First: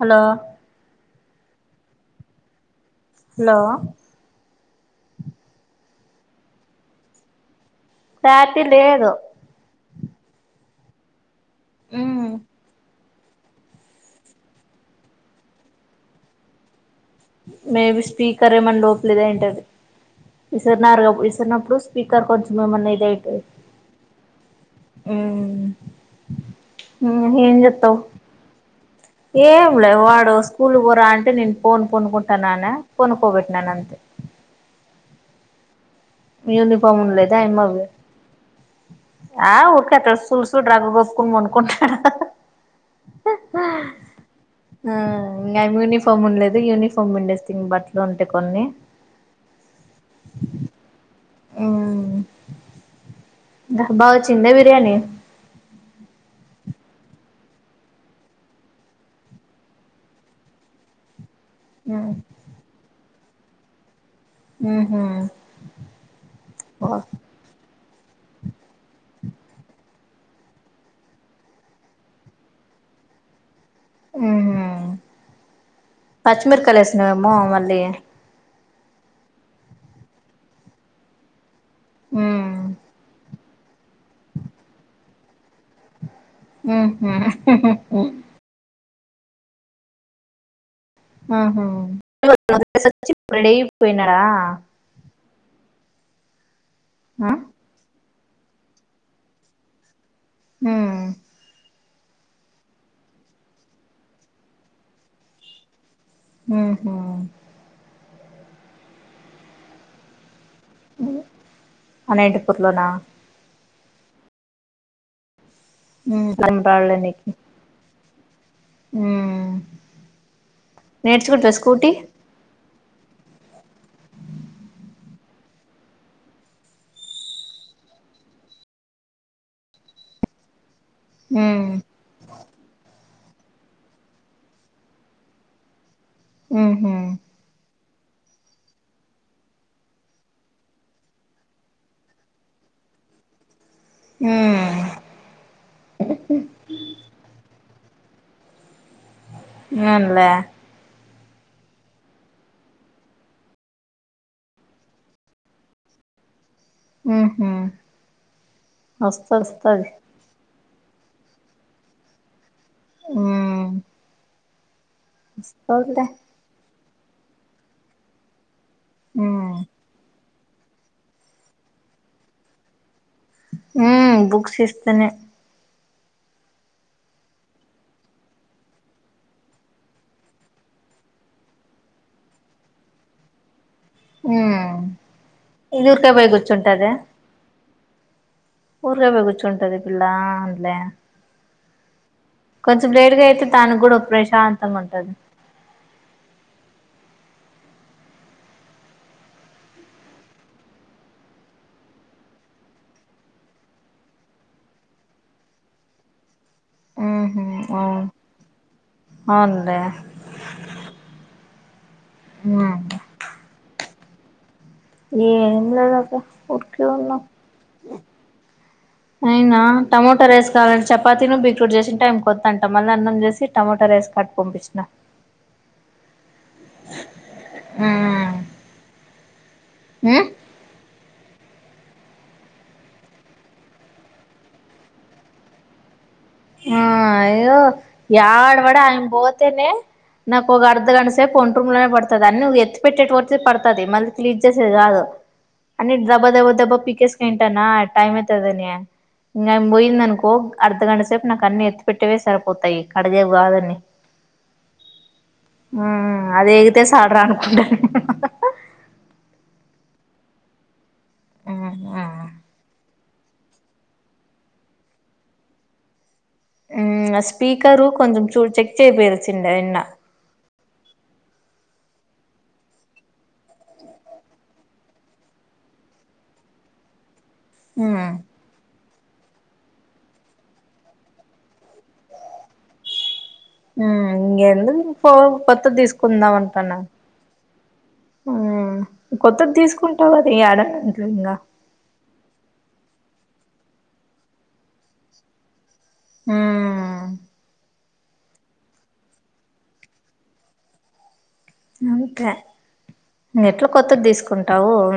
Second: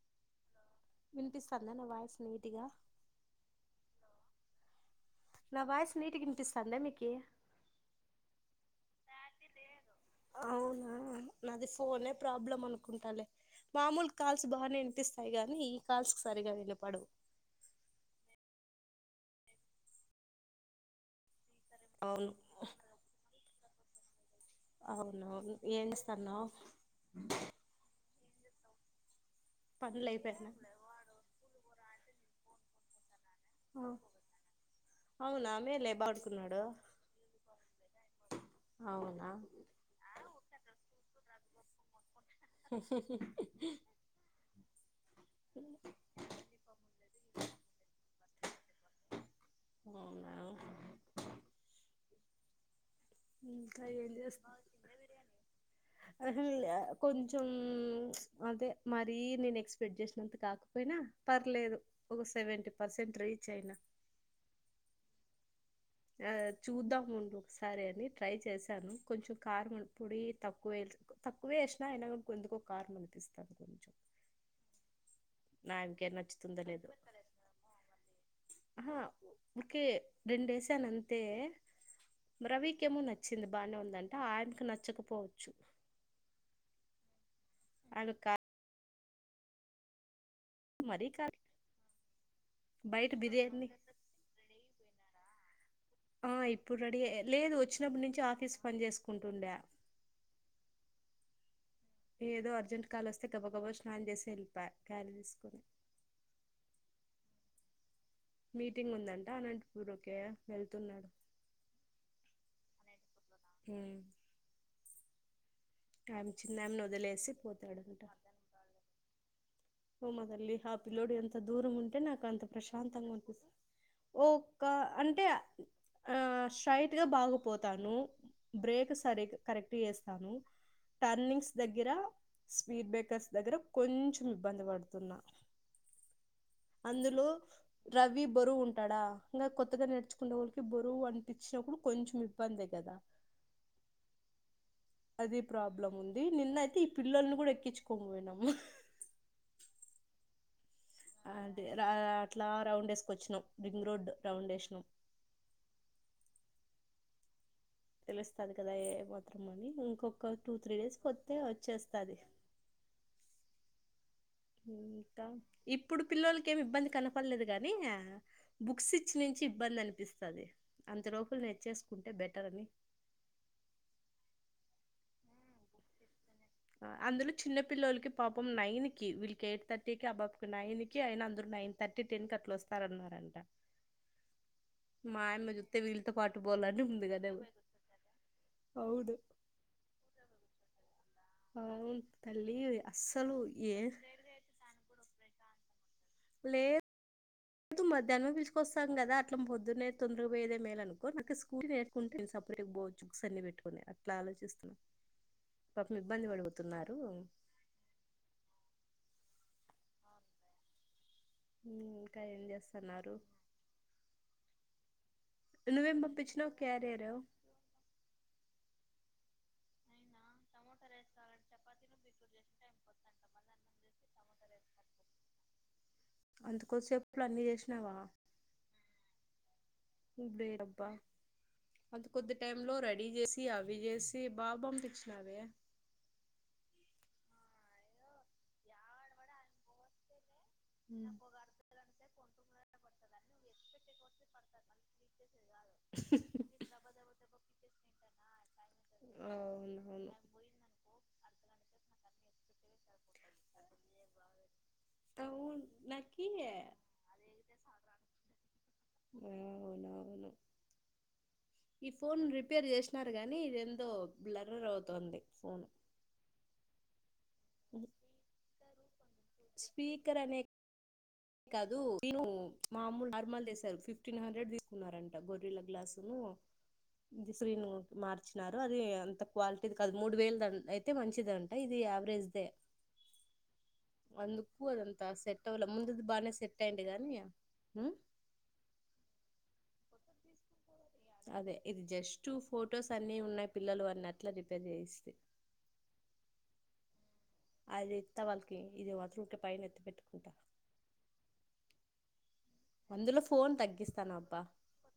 Hello వినిపిస్తాంద నా voice నీటిగా లో నా వాయిస్ నీటి గినిపిస్తాందా మీకి క్యాటి లేదు అవునా నాది ఫోనే మ్మ్ ప్రాబ్లం అనుకుంటాలే మామూల్ కాల్స్ బానే వినిపిస్తాయి గాని ఈ కాల్స్ సరిగా వినపడు మేబీ స్పీకర్ ఏమన్ లోపలేద ఏంటది ఇసర్ నార్గా విస్ తిన్నప్పుడు స్పీకర్ అవును కొంచెం ఏమన్నా ఇదయితే అవునవును ఊమ్మ్ ఏం చేస్తున్నావ్ హ్ ఏం జేత్తవ్ ఏం లే పనులు వాడు అయిపోయాయా స్కూల్ వోరా అంటే నేన్ పోన్ పొనుకుంటానన పొనుకోబెట్టినానంతే అవునా మేలే బర్డ్స్ యూనిఫార్మ్ ఉన్లేదా ఆయమ్మవి అవున ఆ ఉర్కట్ట సూడు సూడు రగు కప్కోని పనుకుంట హు హు హు ఆ ఇంగ్ ఐయాం యూనిఫామ్ ఉండలేదు యూనిఫామ్ ఉండేస్తే ఇం బట్టలు ఉంటె కొన్ని అవునా ఇమ్మ్మ్ ఇంకా ఘ బా ఓచ్చిందా బిర్యానీ అహ ల్యా కొంచెం అదే మరీ నేన్ ఎక్స్పెక్ట్ జేసినంత కాకపోయినా పర్లేదు మ్మ్ ఒక సెవెంటీ పర్సెంట్ రీచ్ అయినా ఊహు ఆదె చూద్దాం ఉండు సరే అని ట్రై చేశాను కొంచెం కార్ ము పొడి తక్కువే తక్కువ వేసినా అయినా కూడా కొందుకు కారం అనిపిస్తాంది కొంచెం ఆహా నాకే నచ్చుతుందో పచ్చిమిరకాయలు వేసినవేమో మళ్ళీ ఆహ ఊకే రెండేశానంతే ఉహు రవికేమో న చ్చింది బాగానే ఉందంట ఆయనకి నచ్చకపోవచ్చు ఊహు హు హు ఆడు కా మరీ కా ఆహా ఆఫీస్ నుండి బయట వచ్చి రెడీ అయి బిర్యానీ పోయినాడా ఆ ఇప్పుడు రెడీ లేదు వచ్చినప్పుడు నుంచి ఆఫీస్ పని చేసుకుంటుండే ఊ ఏదో అర్జెంట్ కాల్ వస్తే గబ గబ స్నానం చేసి ఎల్లిపోయ క్యారిర్ తీసుకొని ఊహు మీటింగ్ ఉందంట అనంతపూర్ ఊరి కే వెళ్తున్నాడు అనంతపూర్లోనా హ ఆమె చిన్నమ్మని వదిలేసి పోతాడుంటా ఊమ్ పోమ్మ తల్లి హ పిలోడు ఎంత దూరం ఉంటే నాకు అంత ప్రశాంతంగా అనిపిస్తది ఓక అంటే ఆ స్ట్రైట్గా బాగపోతాను బ్రేక్ సరిగ్ కరెక్ట్ చేస్తాను టర్నింగ్స్ ఉమ్ దగ్గర స్పీడ్ బ్రేకర్స్ దగ్గర కొంచెం ఇబ్బంది పడుతున్నా ఉహ అందులో రవీ బరువుంటాడా ఇలా కొత్తగా నేర్చుకునే వోళ్ళకి బరువు అనిపించినప్పుడు కొంచెం ఇబ్బందే కదా హ్మ్ అదే ప్రాబ్లం ఉంది నిన్నయితే ఈ పిల్లల్ని కూడా ఎక్కించుకొని పోయినాము అవునులే అంటే అట్లా రౌండ్ వేసుక వచ్చినాం రింగ్ రోడ్ రౌండ్ వేసినాం ఆహ తెలుస్తది కదా ఏ మాత్రం అని ఇంకొక టూ త్రీ డేస్ కొతే వచ్చేస్తది ఊ ఇప్పుడు పిల్లోలకి ఏమి ఇబ్బంది కనపడలేదు గానీ బుక్స్ ఉ ఇచ్చినించి ఇబ్బందనిపిస్తాది అంత లోపల నేర్చేసుకుంటే బెటర్ అని ఉ బుక్స్ ఇస్తేనే అందులో చిన్న పిల్లలకి పాపం నైన్ క వీళ్ళకి ఎయిట్ థర్టీ కి అబాబకి నైన్ కి ఆయన అందరూ నైన్ థర్టీ టెన్ కట్ల వస్తారన్నారంట ఉమ్ మాయమ్మ చూతే ఇది ఊరికే వీళ్ళతో పోయి పాటు పోల్డి కూర్చుంటదా ఉంది కదా అవును ఊర్లల్ల కూర్చుంటది పిల్లా అంట్లే అవును తల్లి కొంచెం లేటుగా అస్సలు అయితే ఏ దానికి కూడా ప్రశాంతంగా ఉంటది లే దు మధ్యాహ్నం తీసుకొస్తాం కదా అట్ల పొద్న్ననే తొందర పోయేదే మేలు అనుకో నాకు స్కూటీ కుంటేను సపరేట్ పోవచ్చు బుక్స్ అన్ని పెట్టుకుని అట్లా ఆలోచిస్తున్నాను పాపం ఇబ్బంది పడిపోతున్నారు ఉహు అవును అవున్లే ఉ ఇంకా ఏం చేస్తున్నారు? ఏం నువ్వేం లేదక్క పంపించినావు ఊర్కే క్యారియర్ ఉన్నా. అయినా టమోట రేస్ కావాలంటే చపాతినో బీట్రూట్ చేసింటే అయిపోత మళ్ళ అన్నం చేసి టమాట రైస్ కట్టి పంపించిన అంతకోసెప్ ల అన్ని చేసినావా? ఉమ్ ఉ ఉమ్ దేదబ్బ అంత కొద్ది టైంలో లో రెడీ చేసి అవి చేసి బా బంపిచినావే. ఆ అయ్యో యాడ వడి ఆయన్ పోతేనే నాకు ఒక అర్ధ గంట సేపు ఒంట్రూమ్ లోనే పడుతది. అన్ను ఎత్తి పెట్టేటోటిది పడుతది మళ్ళీ క్లీన్ చేసేది కాదు. అ దబా దబా దబా పీకేస్ కోయింటాన టైమ్ అయితదని ఇంకా ఆమ్ అవునవును బోయిందనుకో అర్ధగంట సేపు నాకు అన్ని ఎత్తి పెట్టేవే సరిపోతాయి కడిగేవి కాదని. అవును ఆ నాకి అదేగితే సాల్ రా అనుకుంట అవునవును ఈ ఫోన్ రిపేర్ చేస్ న్నారు గానీ ఇదేందో బ్లరర్ అవుతుంది ఫోన్ ఉ ఆ స్పీకరు కొంచం చూడ్ చెక్ చేపిరి స్పీకర్ అనే కాదు ను మామూల్ నార్మల్ దేసారు. ఫిఫ్టీన్ హండ్రెడ్ తీసుకున్నారంట గొర్రెల గ్లాసు ను ది స్క్రీన్ మ్మ్ మార్చ్ నారు అది అంత క్వాలిటీది కాదు మూడు వేలుదన్ అయితే మంచిది అంట ఇది యావరేజ్ దే ఇంగ ఎందు అదంతా కో సెట్ అవ్వలే కొత్తది తీస్ ముందుది బాగానే కుందాం సెట్ అనుకున్న అయింది కానీ ఉమ్, ఆ కొత్తది తీసుకుంటవు అది యాడ అదే ఇది జస్ట్ ఫొటోస్ అన్ని ఉన్నయి పిల్లలు అన్నీ అట్ల రిపేర్ చేయిస్తి. ఆ అదిత్త వాళ్కి ఇది వత్తుకే కాదు పైన ఎత్తి పెట్టుకుంటా. అందులో ఫోన్ ఎట్ల కొత్తది తగ్గిస్తాను అబ్బా ధీసుకుంటవు ఉ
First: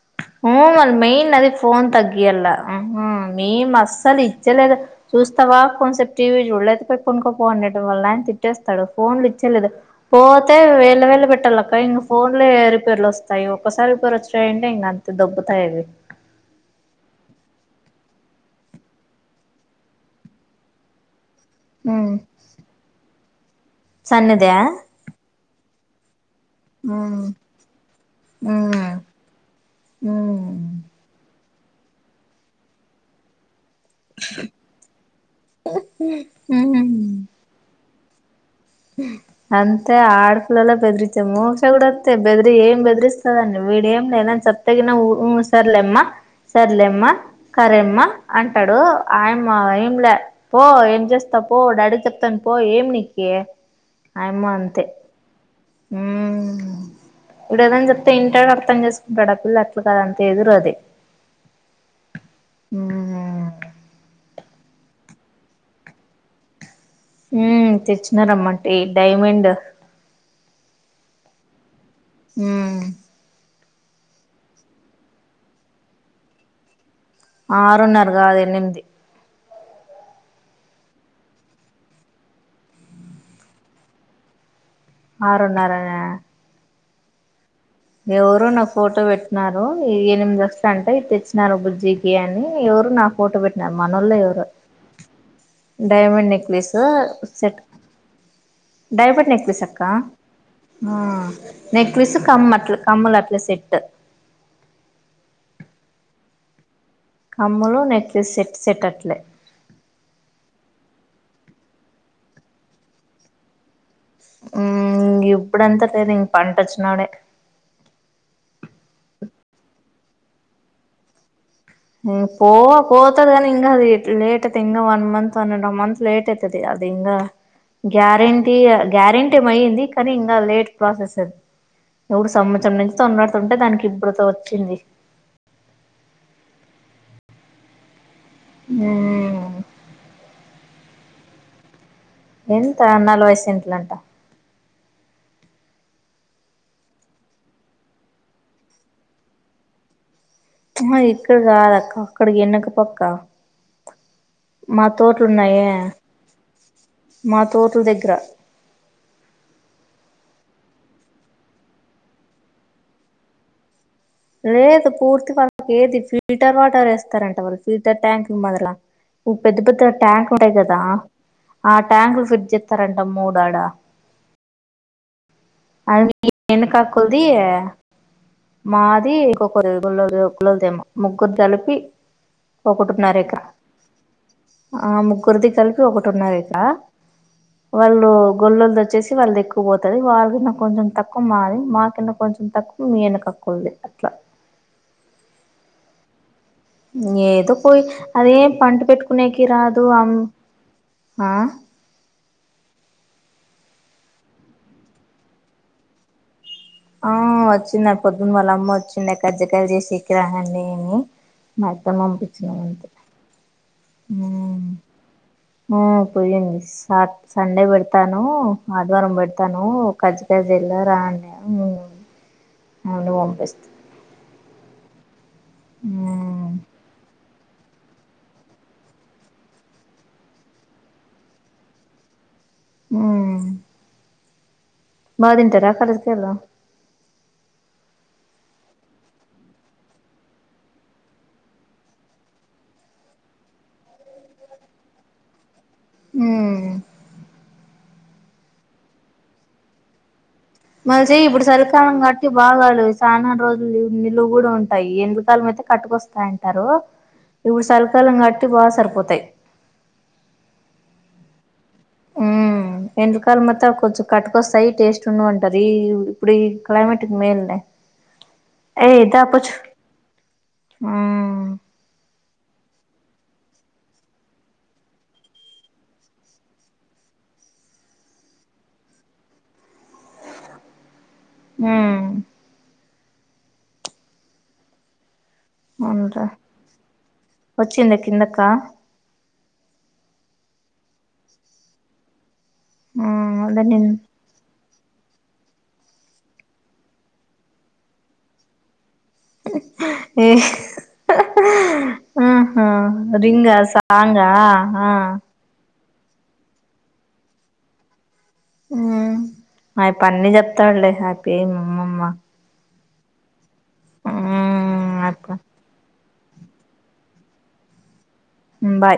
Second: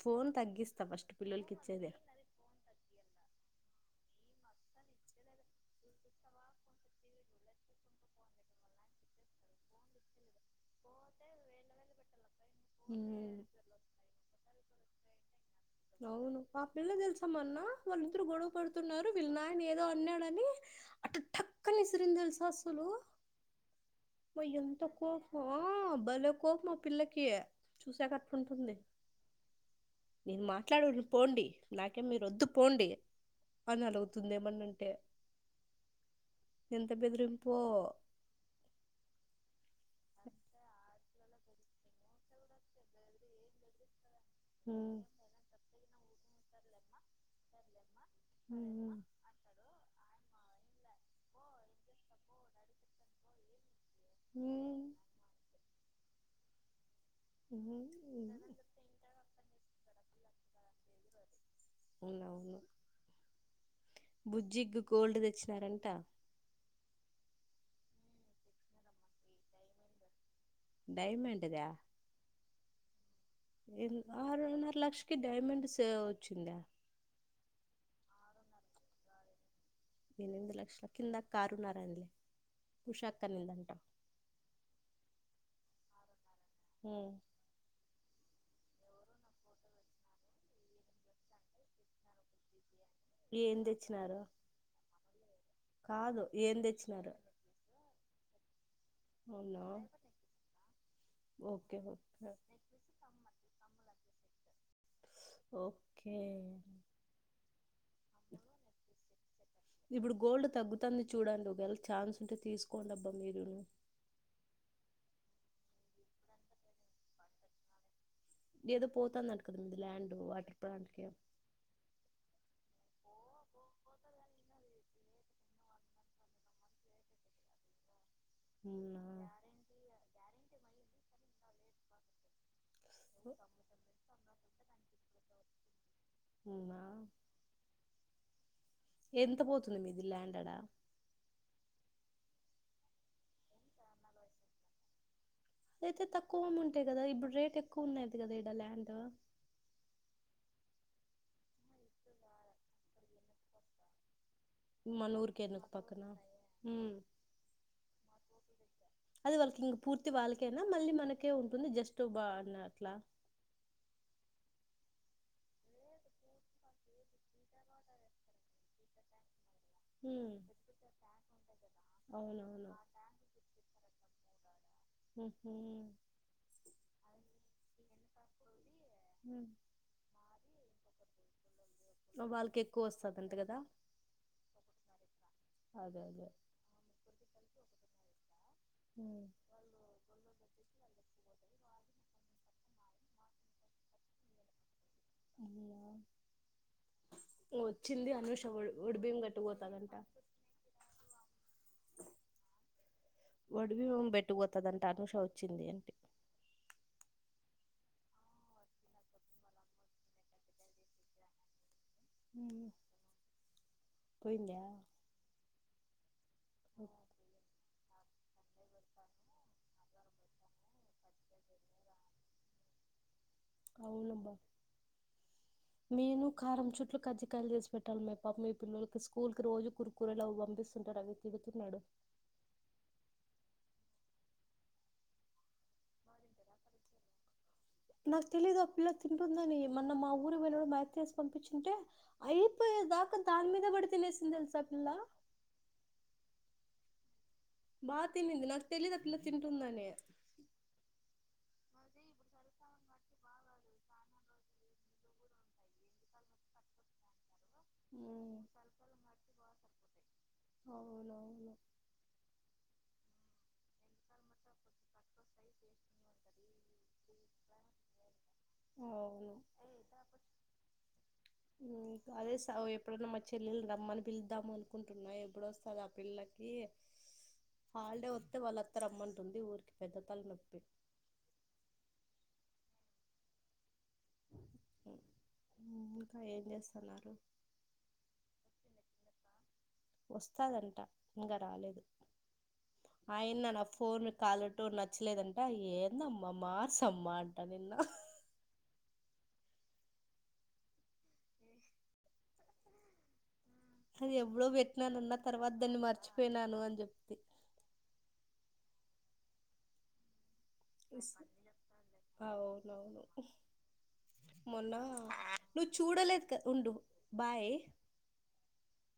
ఫోన్ అవును తగ్గిస్తా మల్ ఫస్ట్ మెయిన్ అదే పిల్లలకి ఫోన్ ఇచ్చేదే తగ్గియల్లా ఆహా మేము అస్సలు ఇచ్చలేదు చూస్తావా కొంసేప్ టీవీ చూడు లేకపోతే పన్కొ పో ఉండట వాల్ నాయన తిట్టేస్తాడు ఫోన్లు ఇచ్చేలేదు. పోతే వేలు వేలు పెట్టాలక్క ఇంగ పోన్లే ఉమ్ రీపేర్లొస్తాయి ఒకసారి రీపేరోచినాయంటే ఇంగ అంతే దొబ్బుతాయి అవి. అవును ఆ పిల్ల తెల్స మొన్నా వాళ్లిద్దరూ గొడవ పడుతున్నారు విల్ నాయన ఏదో అన్నాడనీ అట టక్కని ఉమ్ ఇసిరింది తెల్సా అసలు బ సన్నదా ఎంత కోపం బలే కోపము ఆ ఊ పిల్లకి చూసేకి ఊ అట్లుంటుంది. నేన్ ఊ మాట్లాడును పోండి. నాకేం మీరోద్దు పోండి. అని అలుగుతుంది ఏమన్న అంటే ఎంత బెదిరింపో అంతే ఆడ పిల్లలే బెదిరిచము మోక్ష కూడ అంతే బెదిరి ఏం బెదరిస్ తదండి వేదం లే ఎదన్ చెప్తే గీన ఉమ్ ఉ ఊ సర్ లెమ్మా సర్లేమ్మ కరేమ్మ అంటడు ఉమ్, ఆయమ్మ ఏంలా పో ఎం చేస్తవ్ పో డాడిక్ చెప్తన్ పో ఏం నీకీ అయమ్మో ఉమ్, అంతే ఊ ఈడు ఉమ్, ఏదన్ చెప్తే ఉమ్. ఇంటడు అర్థం చేస్ టడు ఆ పిల్ల అట్లు కాదు అంతే ఎదురు అది అవునవును బుజ్జిగ్ గు గోల్డ్ తెచ్చినా రంటా ఊ తెచ్చినారమ్మంటే డైమైండు డై మైండ్ ద్యా ఊ ఏం ద్ఆరున్నర లక్ష కే డైమైండ్ స్ వచ్చిం ద్యా ఆరున్నార గాదు ఎనిమిది ఎనిమిది లక్షల కింద కారున్నారండ్లే ఉషాక్కనిందంటా ఆరున్నర న్య హ్ము ఎవ్వరో నాఫోటో పెట్నారూ ఎనిమిదొస్థాంటే ఇట్లిచ్చినారు బుజ్జీకి అని ఎవరో నా ఫోటో ఏం పెట్నారు మనోళ్లే తెచ్చినారు ఎవరో డై కాదు మైండ్ ఏం నెక్లెస్సో తెచ్చినారు సెట్ డై బైడ్ నెక్లెస్ అవునా అక్క ఆ ఓకే ఓకే నెక్లెస్సుకమ్మలు అట్ల కమ్ముల్ అట్లె సెట్టు ఉస్ఓకే కమ్ములు నెక్లెస్ సెట్ సెట్ అట్లే ఇబ్బుడు గోల్డ్ తగ్గుతాంది చూడండి ఒకవేలా ఛాన్స్ ఉంటే తీసుకోండి అబ్బా మీరు ఊఇప్పుడుంతా తేనేం పంట వచ్చి నప్పుడే ఏదో పోతాంది అంట కదా మీదిల్యాండ్ వాటర్ ప్లాంట్ కేం ఏ పో పోతాది గానీ ఇంగఅది లేట్ అయితే ఇంగా one month one and half month late అయితే అది అది ఇంగా గ్యారెంటీ టీ అవునా గ్యారెంటె మిఅయింది కానీఇంగా లేట్ ప్రాసెస్ర్ అది టి ఒగ సంవత్సరం నుంచి తొడ్లాడుతుంటే దానికి ఇప్పుడుత వచ్చింది ఉన్నా హ్ము ఎం తపోతుంది మీది ల్యాండ్ ఆడా ఎంత నాలభై సెంట్లం ట అయితే తక్కువ అమ్ ఉంటాయి కదా ఇబ్బుడు రేట్ ఎక్కువ ఉన్నాయంట గదా ల్యాండు అమ్మ ఇక్కడ గాదు అక్క అక్క డెనక పక్క మా మన ఊరికే ఎనుక తోట్లున్నాయే పక్కన ఉమ్ మా తోట్ల దగ్గర అది వాళ్ళకి ఇంక పూర్తి వాళ్ళకేనా మళ్ళీ మనకే ఉంటుంది జస్టు బా అన్న అట్లా లేదు పూర్తి వాళ్ళకి ఏది ఫిల్టర్ వాటర్ వేస్తారంట వాళ్ళు ఫిల్టర్ ట్యాంక్ మొదల ఉప్ పెద్ద పెద్ ఆట్యాంక్ హ్మ్ ఉంటాయి కదా ఆ ట్యాంకులు ఫిడ్జ్ అవునవును జేస్తారంట మూడా ఆడా ఉహూ అందుకి ఎనుకాకుది మా ద్ హ్మ్ [inaudible] ముగ్గురు తలిపి వాళ్ళకి ఎక్కువ ఒకటున్నా వస్తదంట రెకరా కదా ఆముగ్గురిది కలిపి అదే ఒక అదే టిన్నా రెకరా వాళ్ళు గోల్లోల్లు వచ్చేసి ఉమ్, వాళ్ళు దెక్కు పోతాది వాళ్ళ కిన్నా కొంచెం తక్కువ మాది మా కిన్నా కొంచెం తక్కువ మీ ఎన కక్కోల్ల ది త అం మొ ఏదో పోయి అనూష అదేం ఒడి- పంట ఒడిబియ్యం పెట్టుకునేకి రాదు గట్టుకుపోతదంట అమ్ ఆ ఒడి బిమూపెట్ట బోతాదంటఅనుషా వచ్చింది అంటి ఆ వచ్చిం న్య పొద్దున్న వాళ్ళమ్మ వచ్చిం డ్యా కర్జికాయలు చేసేకి రానిరాండని మా యత్త ను ఉమ్, పంపిచ్చినానంటి పోయిందా ఆ పోయింది సాట్ సండే పెడుత్ తాను ఆదివారం పెడతాను కజ్జికాయ్ చేయాల రాండి అని ఊ అవును వొంపేస్త అవునబ్బా నేను మ్మ్ కారం చుట్లు కజ్జి కాయలు చేసి పెట్టాలి మే పాపం ఈ పిల్లోల్ కి స్కూల్ కి రోజు కురుకురేలవి పంపిస్తుంటా అవి తిడుతున్నాడు ఊ బా దింటరా కర్జికాయలు నాక్ తెలీదు ఆ పిల్ల తింటుందని మొన్న మా ఊరి పోయినపుడు మా అత్తేసి పంపించింటే అయిపోయే దాకా దాని మీదే పడి తినేసింది తెల్సా ఆ పిల్ల ఉ బా తినింది నాకు తెలీదు అ పిల్లా తింటుందని మల్ చెయ్ ఇప్పుడు చలికాలం కట్టి బాగా చానా రోజులు నిలువ కూడా ఉంటాయి ఎండలకాలం అయితే కట్టుకొస్తాయంటారు అ ఇప్పుడు సలికాలం కట్టి బాగా సరిపోతాయి అవునవును ఎండలకాలం మైతే కొంచెం కటుకొస్తాయి టేస్ట్ ఉండవ్ అంటది ఈ ఇప్పుడు ఈ క్లైమేట్ కి మేలులే ఏ ద అవును పొచ్చు.. ఊ ఉమ్, అదే సావ్ ఎప్పుడన్నా మా చెల్లెలు రమ్మని పిలుద్దాము అనుకుంటున్నా ఎప్పుడు వస్తది ఆ పిల్లకి హాలిడే వత్తే వాళ్ళత్త రమ్మంటుంది ఊరికి పెద్ద తల నొప్పి ఊ అ మన్రా వచ్చిందా కిందక వస్తాదంట ఇంకా రాలేదు ఆ మా ఆయన నా అదే నిన్ ఫోన్ కాలర్ టోన్ నచ్చలేదంట ఏందమ్మా మార్సమ్మ అంట నిన్న ఆహా రింగా సా అది ఎప్పుడో పెట్టినానన్న తర్వాత దాన్ని మర్చిపోయినాను అని జెప్తి ఊ ఆయప్ప అన్ని చెప్తాడులె ఆయప్ప ఏం అమ్మమ్మ అవునవును మొన్న ఉమ్ అయప్ప నువ్వు చూడలేదు క ఉండు బాయ్ ఉమ్ బై